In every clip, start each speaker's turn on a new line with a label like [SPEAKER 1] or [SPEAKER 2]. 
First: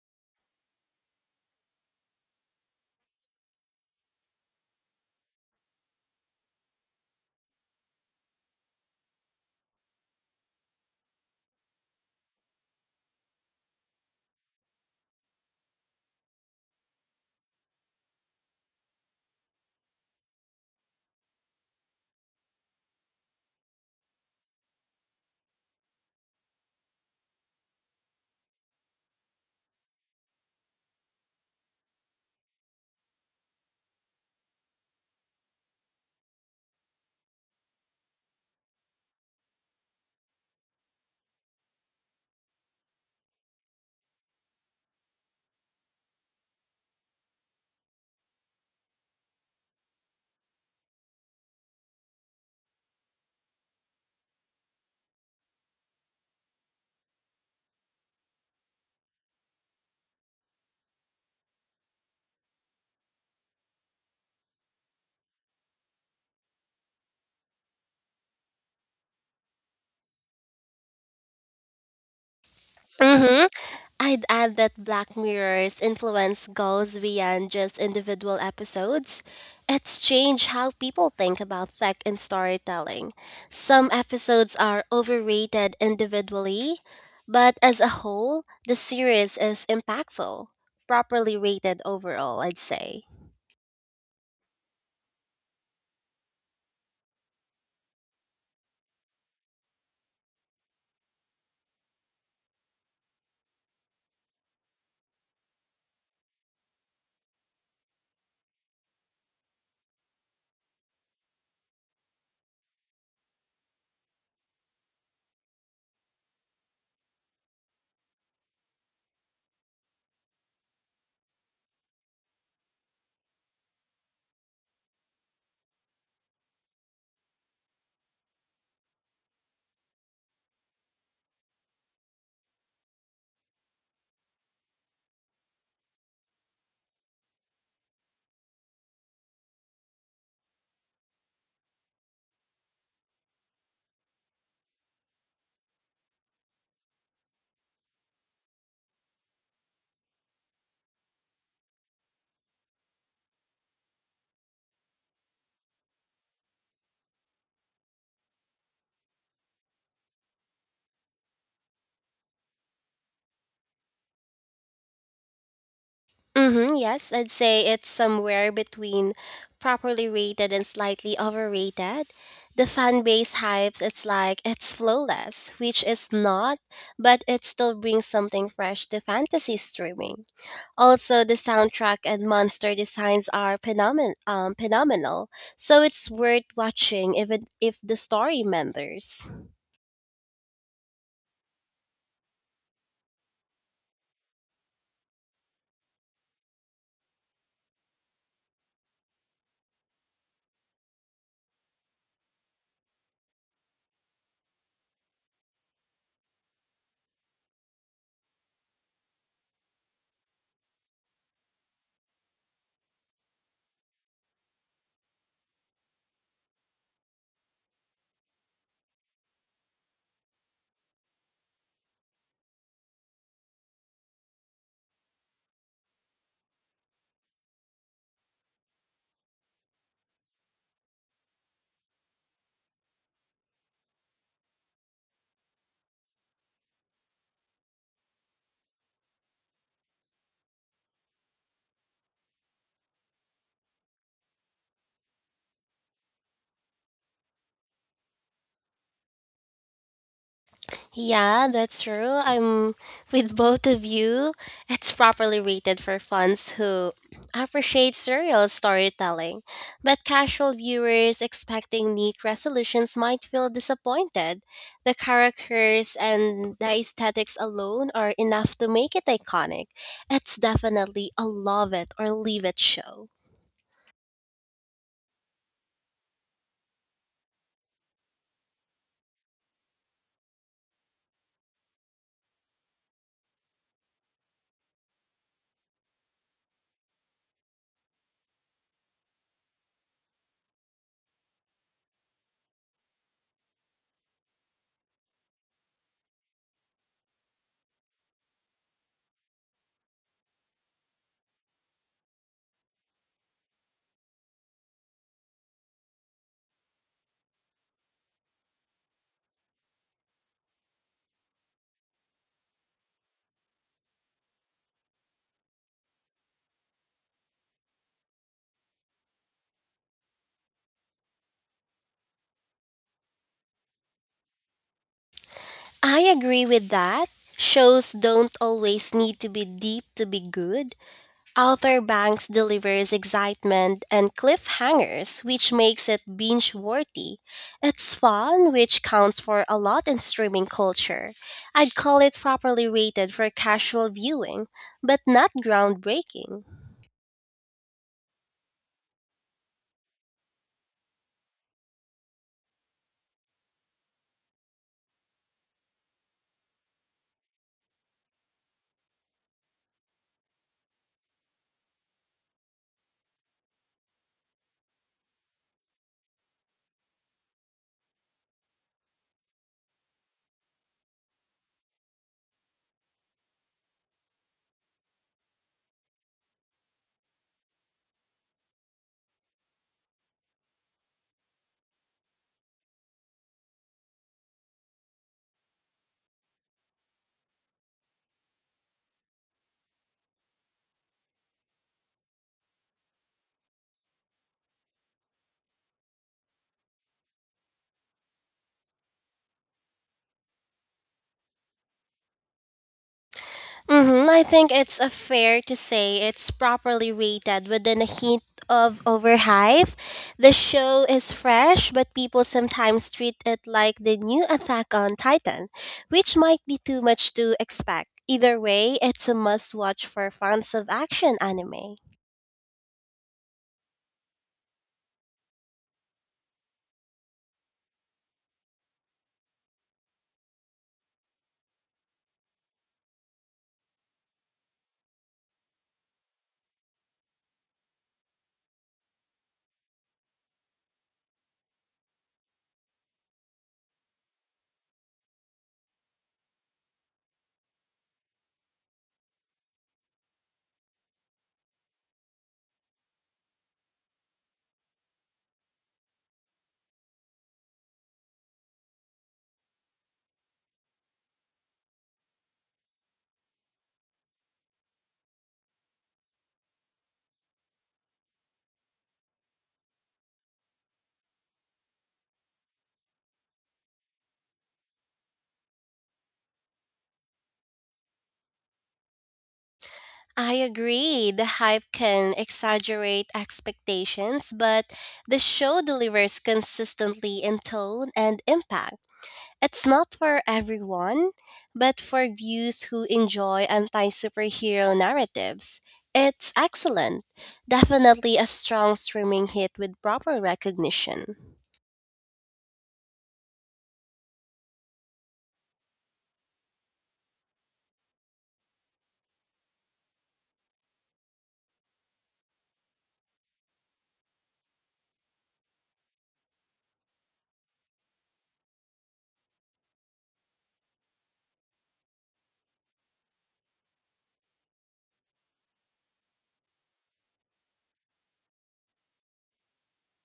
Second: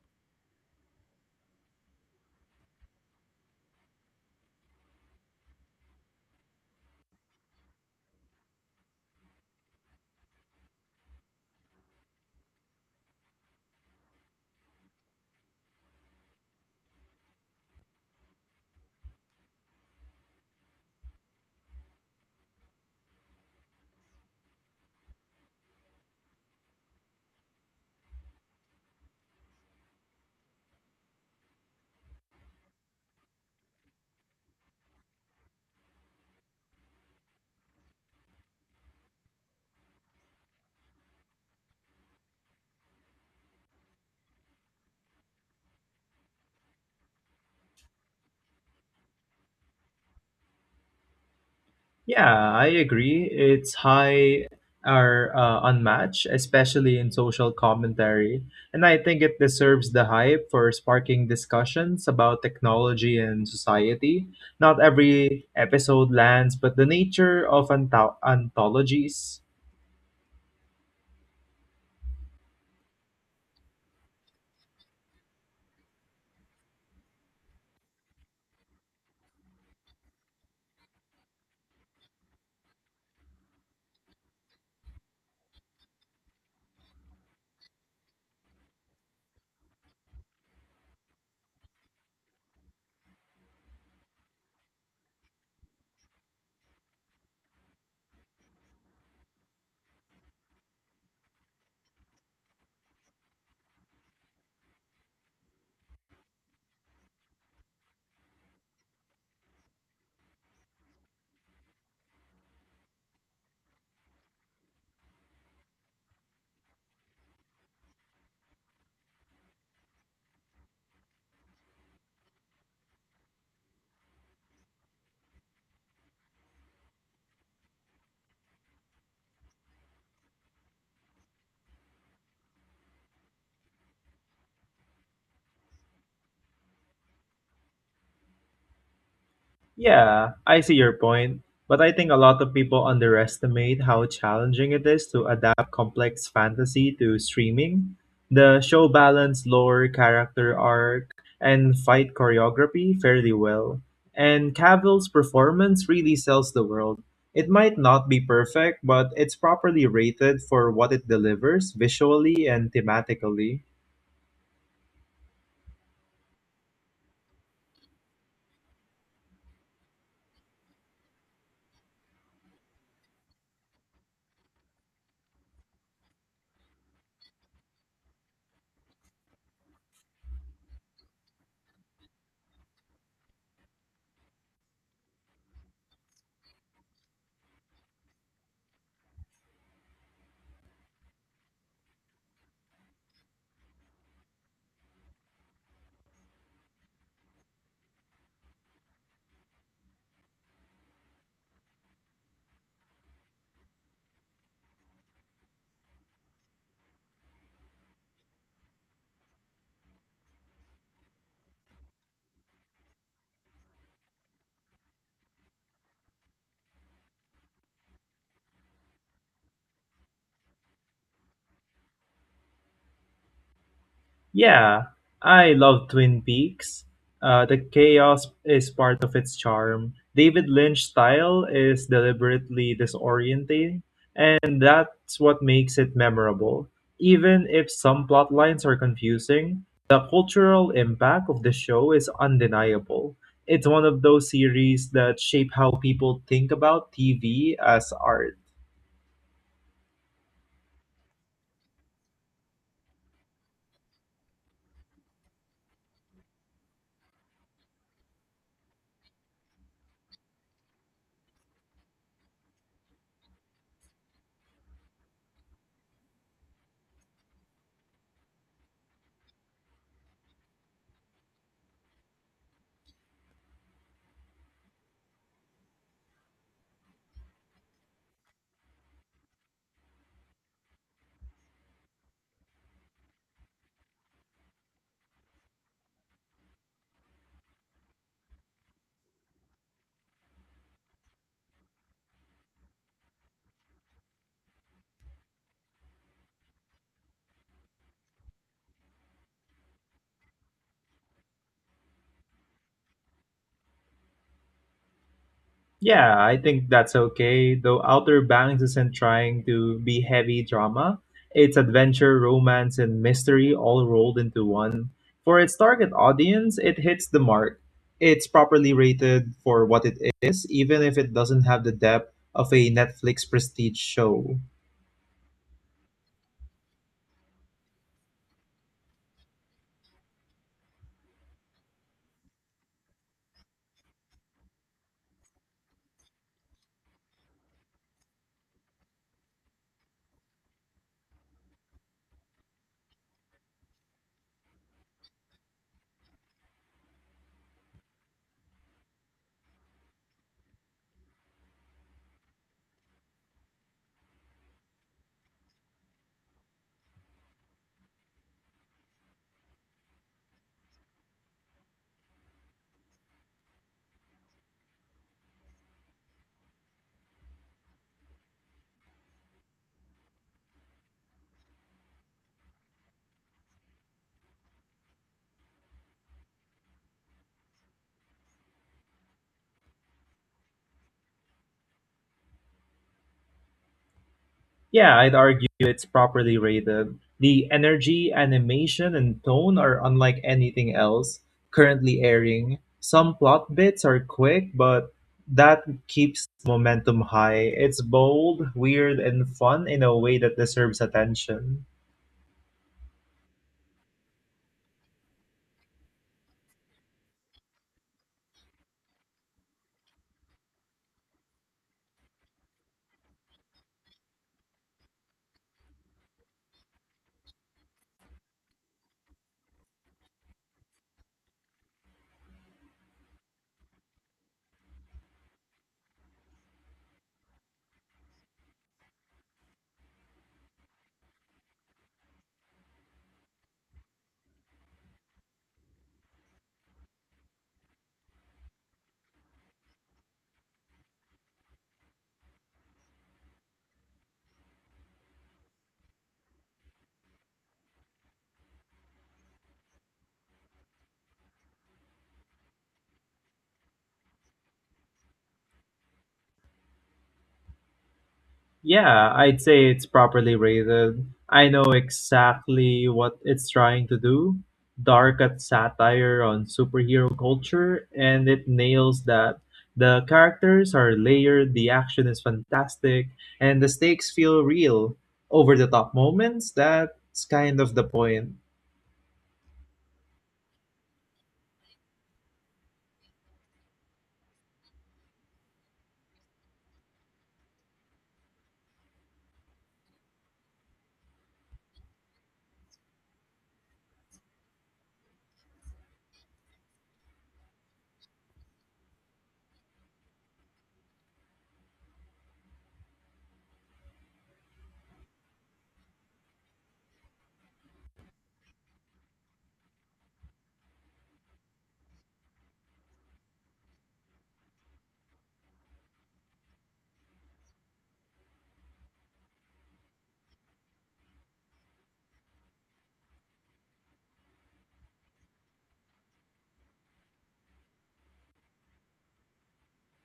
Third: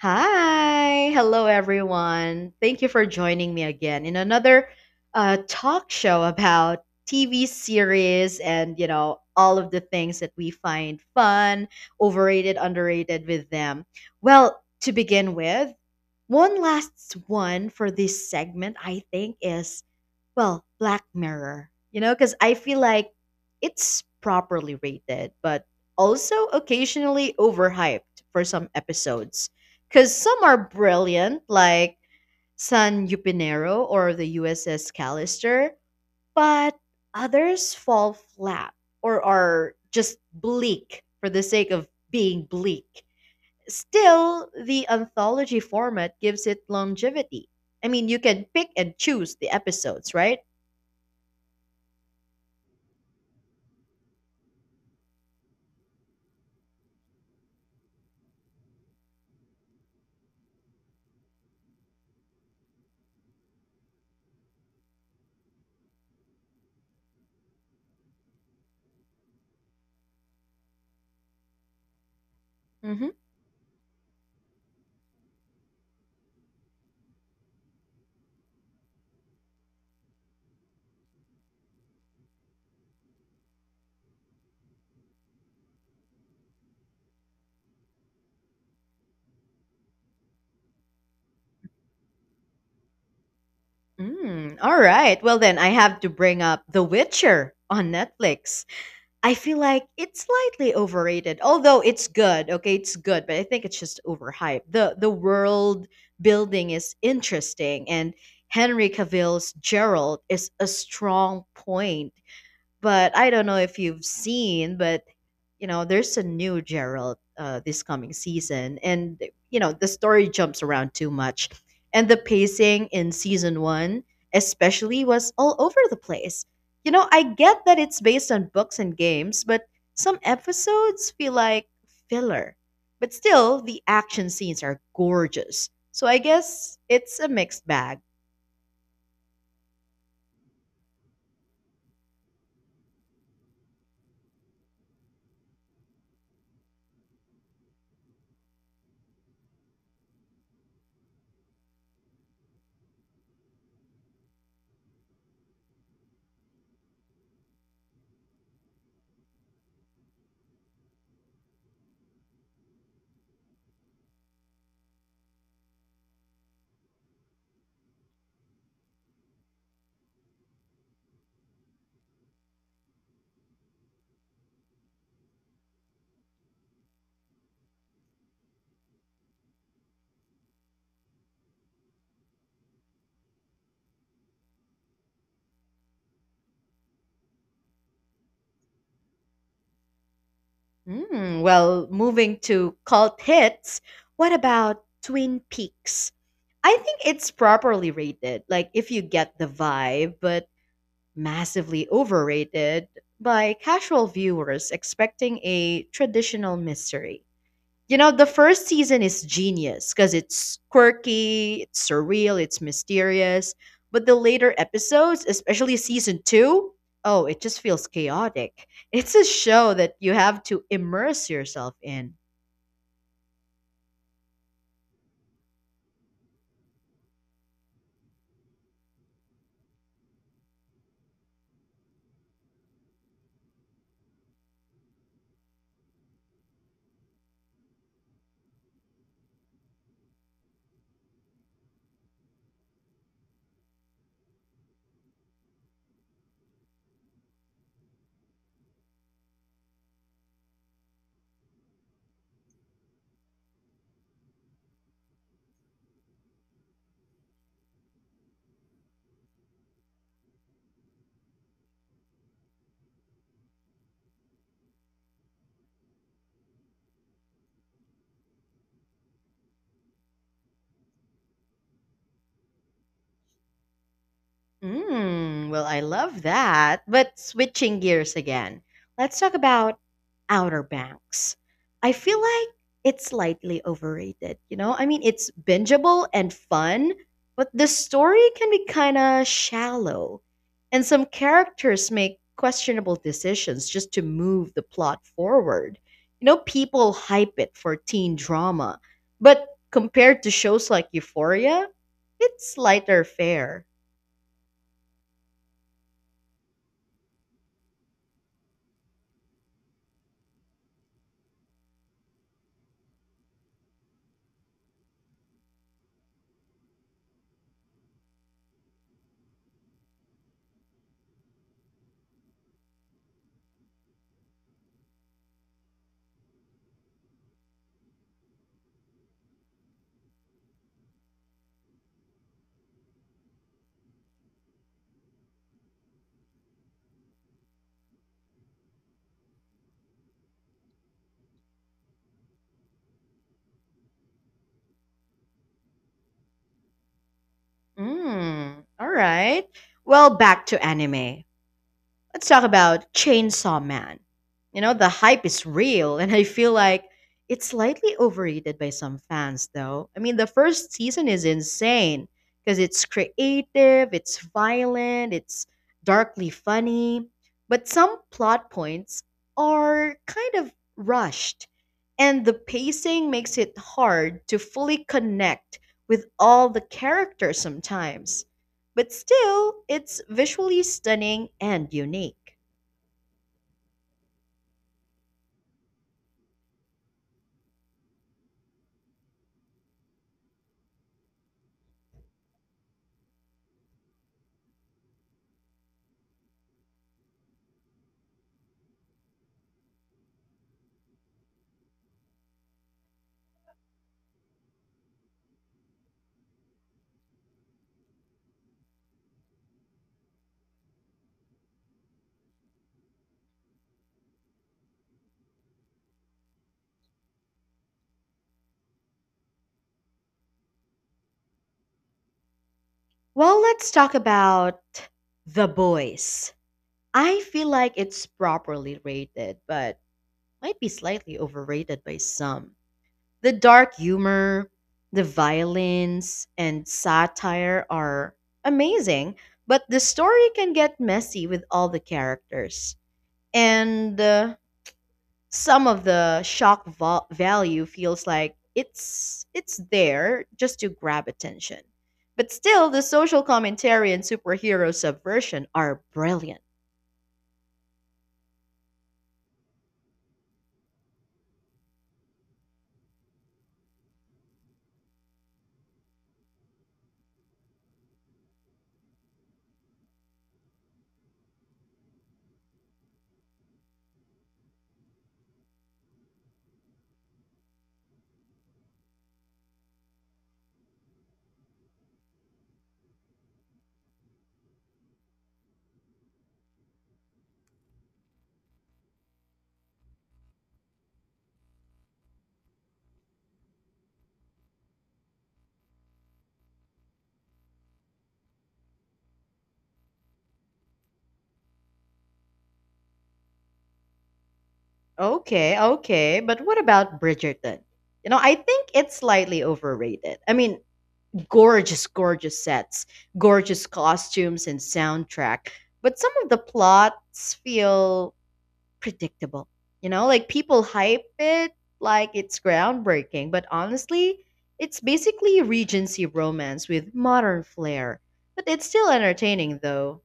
[SPEAKER 1] Hi, hello everyone. Thank you for joining me again in another talk show about TV series and you know all of the things that we find fun, overrated, underrated with them. Well, to begin with, one last one for this segment I think is well, Black Mirror, you know, because I feel like it's properly rated, but also occasionally overhyped for some episodes. Because some are brilliant, like San Yupinero or the USS Callister, but others fall flat or are just bleak for the sake of being bleak. Still, the anthology format gives it longevity. I mean, you can pick and choose the episodes, right?
[SPEAKER 2] Yeah, I agree. Its high are unmatched, especially in social commentary, and I think it deserves the hype for sparking discussions about technology and society. Not every episode lands, but the nature of anthologies.
[SPEAKER 1] Hmm.
[SPEAKER 3] Mm-hmm. I'd add that Black Mirror's influence goes beyond just individual episodes. It's changed how people think about tech and storytelling. Some episodes are overrated individually, but as a whole, the series is impactful, properly rated overall, I'd say.
[SPEAKER 1] Mm, all right. Well, then I have to bring up The Witcher on Netflix. I feel like it's slightly overrated, although it's good. Okay, it's good, but I think it's just overhyped. The world building is interesting, and Henry Cavill's Gerald is a strong point. But I don't know if you've seen, but you know, there's a new Gerald this coming season, and you know the story jumps around too much, and the pacing in season one, especially, was all over the place. You know, I get that it's based on books and games, but some episodes feel like filler. But still, the action scenes are gorgeous. So I guess it's a mixed bag.
[SPEAKER 2] Yeah, I see your point, but I think a lot of people underestimate how challenging it is to adapt complex fantasy to streaming. The show balanced lore, character arc, and fight choreography fairly well, and Cavill's performance really sells the world. It might not be perfect, but it's properly rated for what it delivers visually and thematically.
[SPEAKER 3] Mm-hmm, yes, I'd say it's somewhere between properly rated and slightly overrated. The fan base hypes it's like it's flawless, which is not, but it still brings something fresh to fantasy streaming. Also, the soundtrack and monster designs are phenomenal, so it's worth watching even if the story meanders.
[SPEAKER 1] Mm, well, moving to cult hits, what about Twin Peaks? I think it's properly rated, like if you get the vibe, but massively overrated by casual viewers expecting a traditional mystery. You know, the first season is genius because it's quirky, it's surreal, it's mysterious. But the later episodes, especially season two, oh, it just feels chaotic. It's a show that you have to immerse yourself in.
[SPEAKER 2] Yeah, I love Twin Peaks. The chaos is part of its charm. David Lynch's style is deliberately disorienting, and that's what makes it memorable. Even if some plot lines are confusing, the cultural impact of the show is undeniable. It's one of those series that shape how people think about TV as art.
[SPEAKER 3] Yeah, that's true. I'm with both of you. It's properly rated for fans who appreciate serial storytelling, but casual viewers expecting neat resolutions might feel disappointed. The characters and the aesthetics alone are enough to make it iconic. It's definitely a love it or leave it show.
[SPEAKER 1] Mm, well, I love that. But switching gears again, let's talk about Outer Banks. I feel like it's slightly overrated, you know? I mean, it's bingeable and fun, but the story can be kind of shallow. And some characters make questionable decisions just to move the plot forward. You know, people hype it for teen drama, but compared to shows like Euphoria, it's lighter fare.
[SPEAKER 2] Yeah, I think that's okay. Though Outer Banks isn't trying to be heavy drama, it's adventure, romance, and mystery all rolled into one. For its target audience, it hits the mark. It's properly rated for what it is, even if it doesn't have the depth of a Netflix prestige show.
[SPEAKER 3] I agree with that. Shows don't always need to be deep to be good. Arthur Banks delivers excitement and cliffhangers, which makes it binge worthy. It's fun, which counts for a lot in streaming culture. I'd call it properly rated for casual viewing, but not groundbreaking.
[SPEAKER 1] Mm, all right. Well, back to anime. Let's talk about Chainsaw Man. You know, the hype is real, and I feel like it's slightly overrated by some fans, though. I mean, the first season is insane because it's creative, it's violent, it's darkly funny, but some plot points are kind of rushed, and the pacing makes it hard to fully connect with all the characters sometimes but still, it's visually stunning and unique.
[SPEAKER 2] Yeah, I'd argue it's properly rated. The energy, animation, and tone are unlike anything else currently airing. Some plot bits are quick, but that keeps momentum high. It's bold, weird, and fun in a way that deserves attention.
[SPEAKER 3] Mm-hmm. I think it's a fair to say it's properly rated within a hint of overhype. The show is fresh, but people sometimes treat it like the new Attack on Titan, which might be too much to expect. Either way, it's a must watch for fans of action anime.
[SPEAKER 1] Well, let's talk about The Boys. I feel like it's properly rated, but might be slightly overrated by some. The dark humor, the violence, and satire are amazing, but the story can get messy with all the characters. And some of the value feels like it's there just to grab attention. But still, the social commentary and superhero subversion are brilliant.
[SPEAKER 2] Yeah, I'd say it's properly rated. I know exactly what it's trying to do. Dark at satire on superhero culture, and it nails that. The characters are layered, the action is fantastic, and the stakes feel real. Over the top moments, that's kind of the point.
[SPEAKER 3] I agree, the hype can exaggerate expectations, but the show delivers consistently in tone and impact. It's not for everyone, but for views who enjoy anti superhero narratives, it's excellent. Definitely a strong streaming hit with proper recognition.
[SPEAKER 1] Okay, okay, but what about Bridgerton? You know, I think it's slightly overrated. I mean, gorgeous, gorgeous sets, gorgeous costumes, and soundtrack, but some of the plots feel predictable. You know, like people hype it like it's groundbreaking, but honestly, it's basically Regency romance with modern flair. But it's still entertaining though.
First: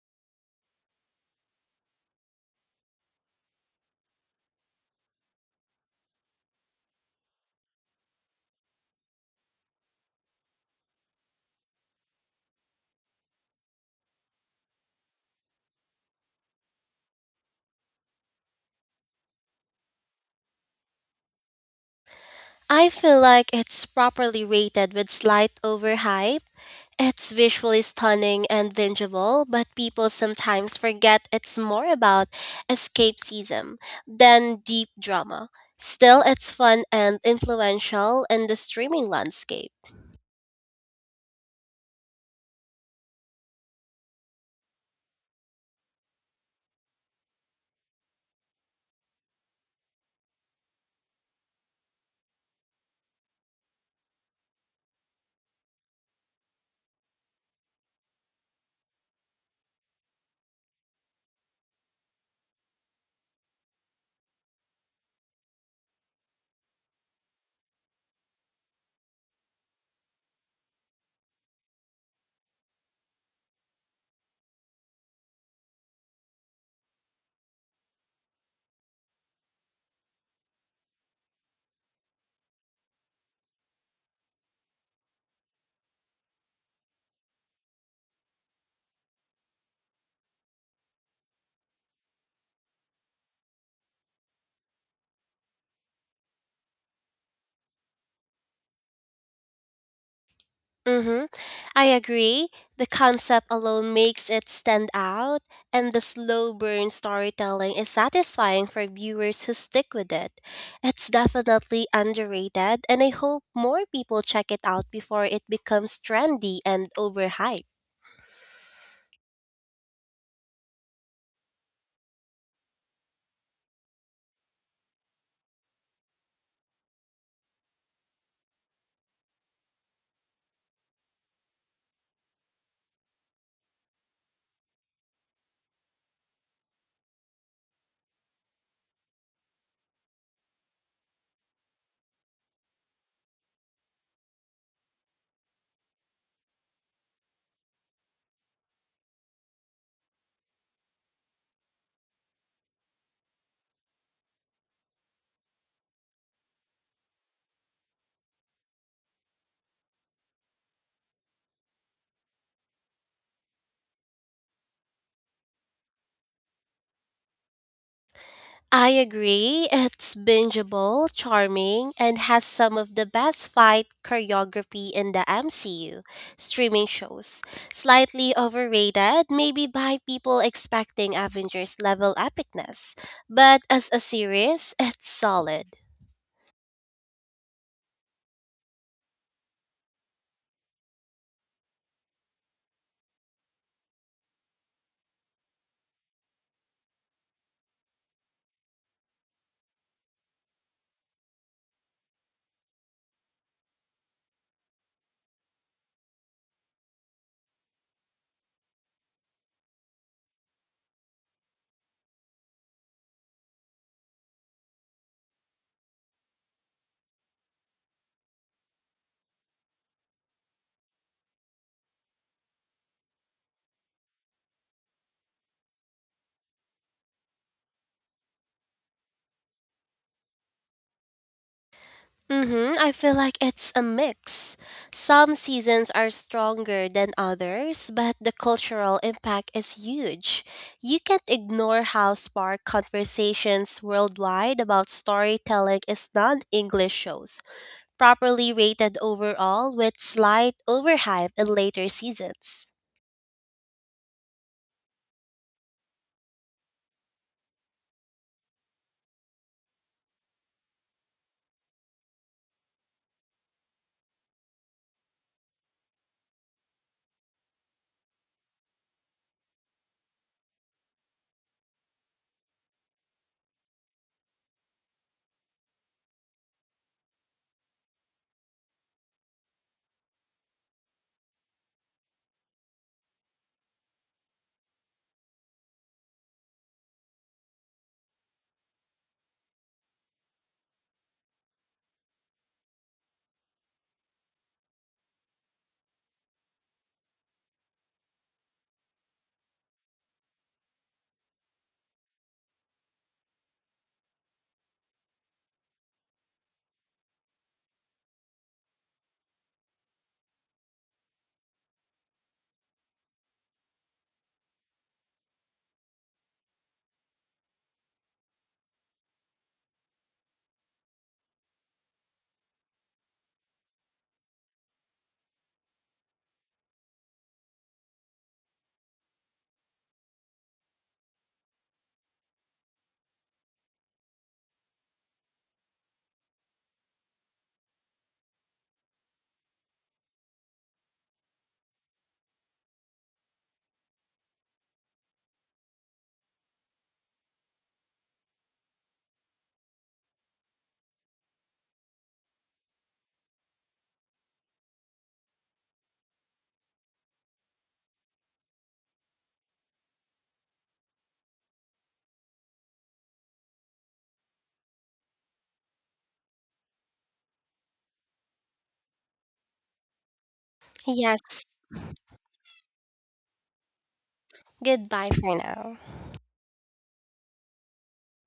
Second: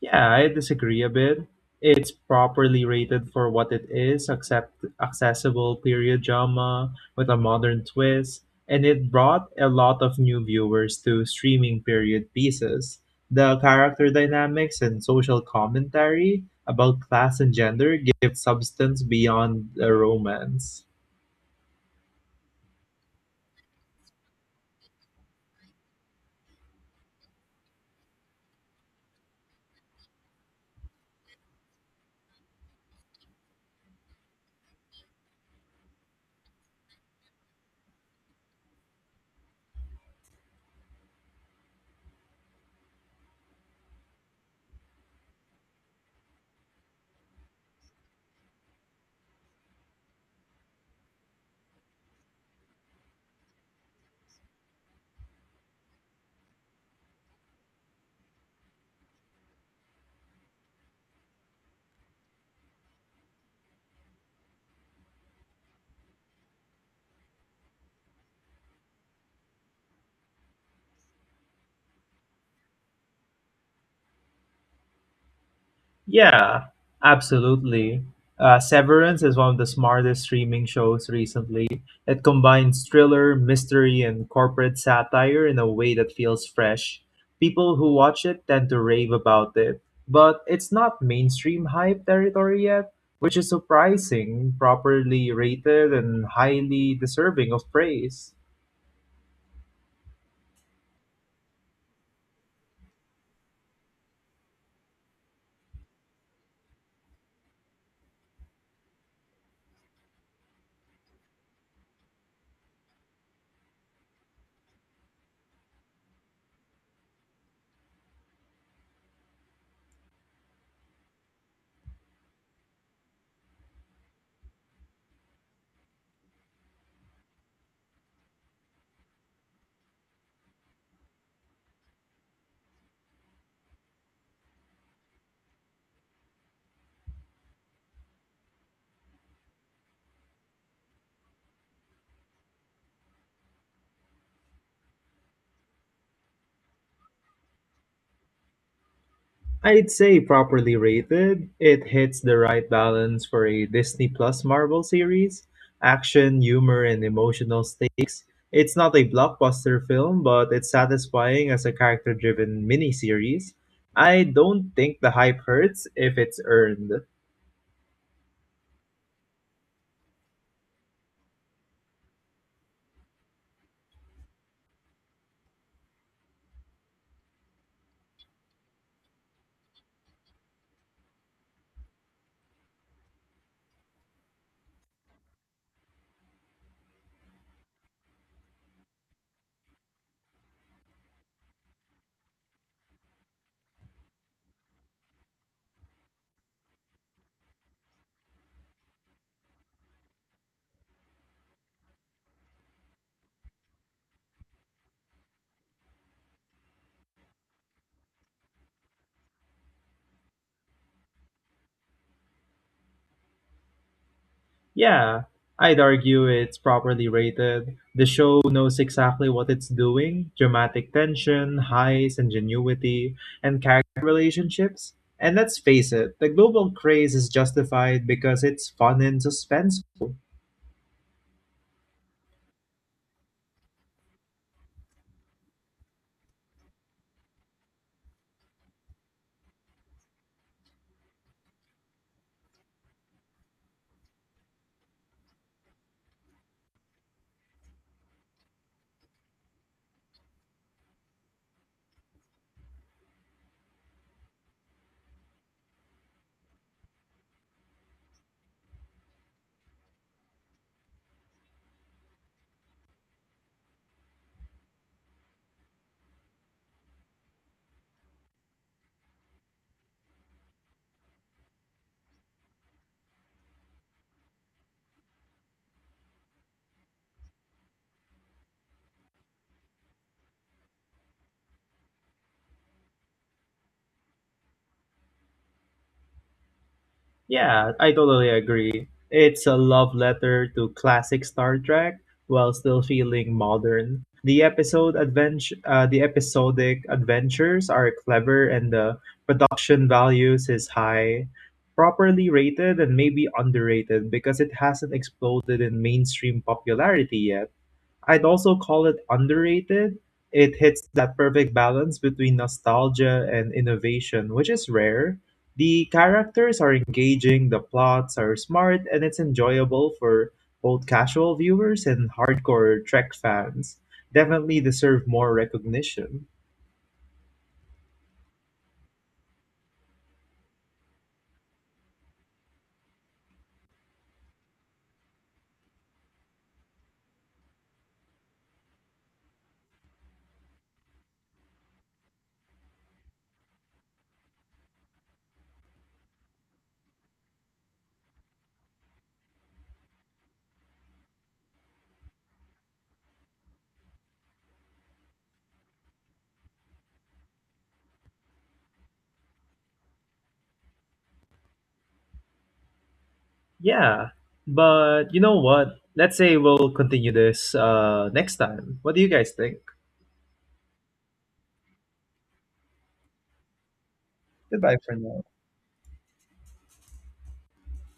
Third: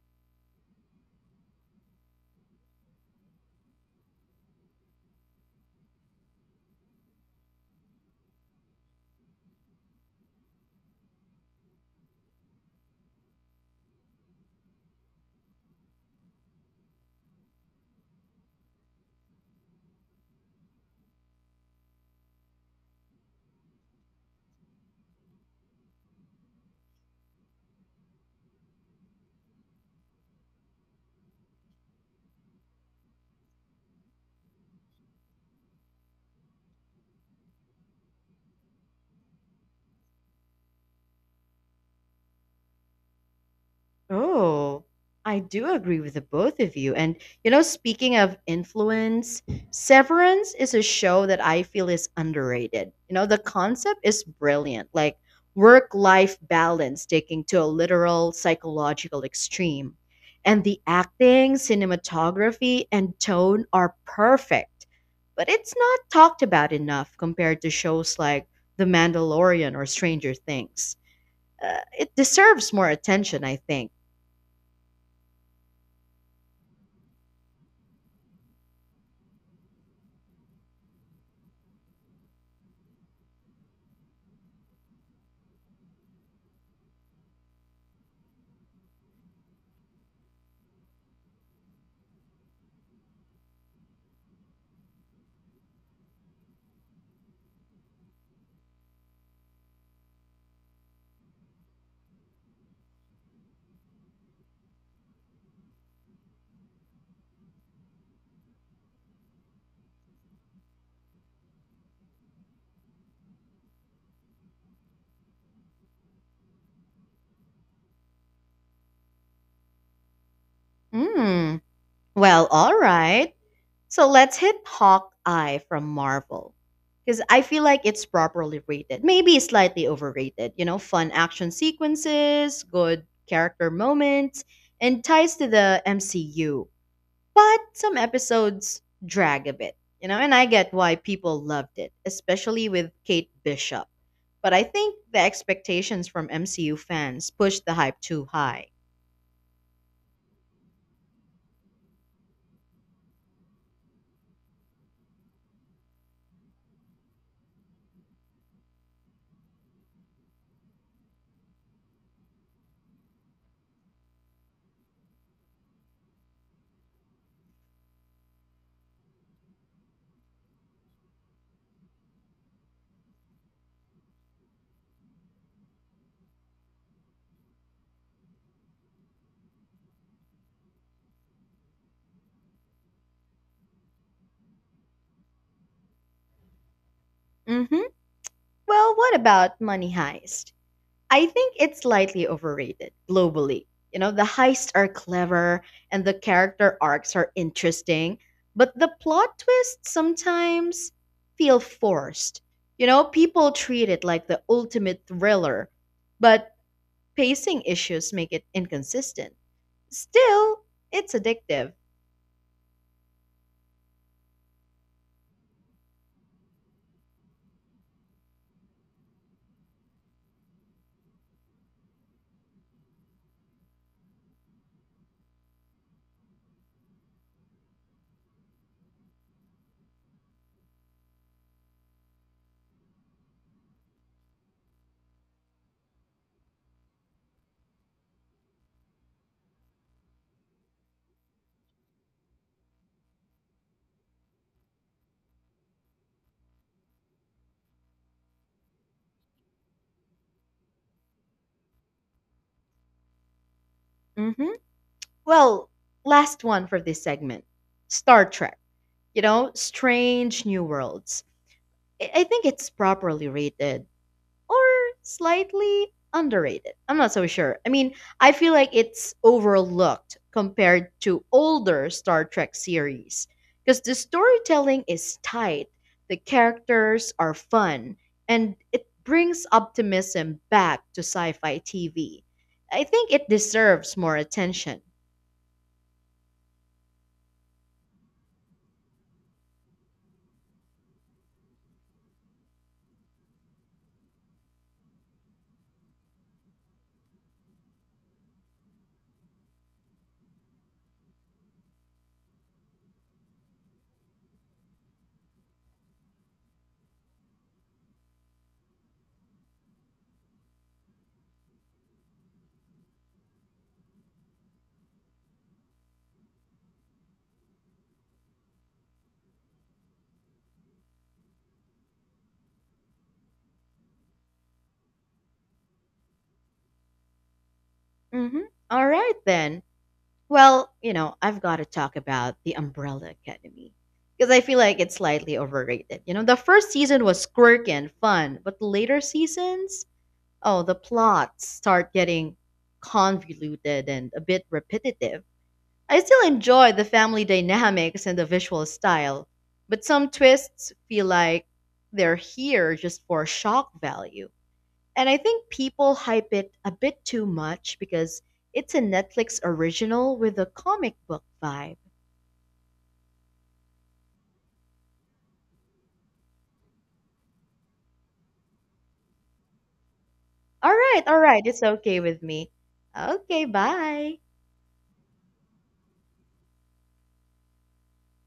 [SPEAKER 2] Yeah, I disagree a bit. It's properly rated for what it is, accept accessible period drama with a modern twist, and it brought a lot of new viewers to streaming period pieces. The character dynamics and social commentary about class and gender give substance beyond the romance.
[SPEAKER 3] I feel like it's properly rated with slight overhype. It's visually stunning and bingeable, but people sometimes forget it's more about escapism than deep drama. Still, it's fun and influential in the streaming landscape.
[SPEAKER 1] Oh, I do agree with the both of you. And, you know, speaking of influence, Severance is a show that I feel is underrated. You know, the concept is brilliant, like work life balance taking to a literal psychological extreme. And the acting, cinematography, and tone are perfect. But it's not talked about enough compared to shows like The Mandalorian or Stranger Things. It deserves more attention, I think.
[SPEAKER 2] Yeah, absolutely. Severance is one of the smartest streaming shows recently. It combines thriller, mystery, and corporate satire in a way that feels fresh. People who watch it tend to rave about it, but it's not mainstream hype territory yet, which is surprising, properly rated, and highly deserving of praise.
[SPEAKER 3] Mm-hmm. I agree. The concept alone makes it stand out, and the slow burn storytelling is satisfying for viewers who stick with it. It's definitely underrated, and I hope more people check it out before it becomes trendy and overhyped.
[SPEAKER 1] Mm, well, all right. So let's hit Hawkeye from Marvel. Because I feel like it's properly rated. Maybe slightly overrated. You know, fun action sequences, good character moments, and ties to the MCU. But some episodes drag a bit, you know, and I get why people loved it, especially with Kate Bishop. But I think the expectations from MCU fans pushed the hype too high.
[SPEAKER 2] I'd say properly rated, it hits the right balance for a Disney Plus Marvel series. Action, humor, and emotional stakes. It's not a blockbuster film, but it's satisfying as a character driven miniseries. I don't think the hype hurts if it's earned.
[SPEAKER 3] I agree. It's bingeable, charming, and has some of the best fight choreography in the MCU streaming shows. Slightly overrated, maybe by people expecting Avengers level epicness, but as a series, it's solid.
[SPEAKER 1] Mm hmm. Well, what about Money Heist? I think it's slightly overrated globally. You know, the heists are clever and the character arcs are interesting, but the plot twists sometimes feel forced. You know, people treat it like the ultimate thriller, but pacing issues make it inconsistent. Still, it's addictive.
[SPEAKER 2] Yeah, I'd argue it's properly rated. The show knows exactly what it's doing dramatic tension, highs, ingenuity, and character relationships. And let's face it, the global craze is justified because it's fun and suspenseful.
[SPEAKER 3] Mm-hmm. I feel like it's a mix. Some seasons are stronger than others, but the cultural impact is huge. You can't ignore how spark conversations worldwide about storytelling is non English shows, properly rated overall with slight overhype in later seasons.
[SPEAKER 1] Hmm. Well, last one for this segment Star Trek. You know, Strange New Worlds. I think it's properly rated or slightly underrated. I'm not so sure. I mean, I feel like it's overlooked compared to older Star Trek series because the storytelling is tight, the characters are fun, and it brings optimism back to sci fi TV. I think it deserves more attention.
[SPEAKER 2] Yeah, I totally agree. It's a love letter to classic Star Trek while still feeling modern. The episodic adventures are clever, and the production values is high, properly rated, and maybe underrated because it hasn't exploded in mainstream popularity yet. I'd also call it underrated. It hits that perfect balance between nostalgia and innovation, which is rare. The characters are engaging, the plots are smart, and it's enjoyable for both casual viewers and hardcore Trek fans. Definitely deserve more recognition.
[SPEAKER 1] Mhm. All right, then. Well, you know, I've got to talk about The Umbrella Academy because I feel like it's slightly overrated. You know, the first season was quirky and fun, but the later seasons, oh, the plots start getting convoluted and a bit repetitive. I still enjoy the family dynamics and the visual style, but some twists feel like they're here just for shock value. And I think people hype it a bit too much because it's a Netflix original with a comic book vibe.
[SPEAKER 2] Yeah, but you know what? Let's say we'll continue this next time. What do you guys think?
[SPEAKER 1] All right,
[SPEAKER 3] Yes,
[SPEAKER 1] it's okay with me. Okay, bye.
[SPEAKER 2] Goodbye for
[SPEAKER 3] goodbye
[SPEAKER 2] now.
[SPEAKER 3] for now.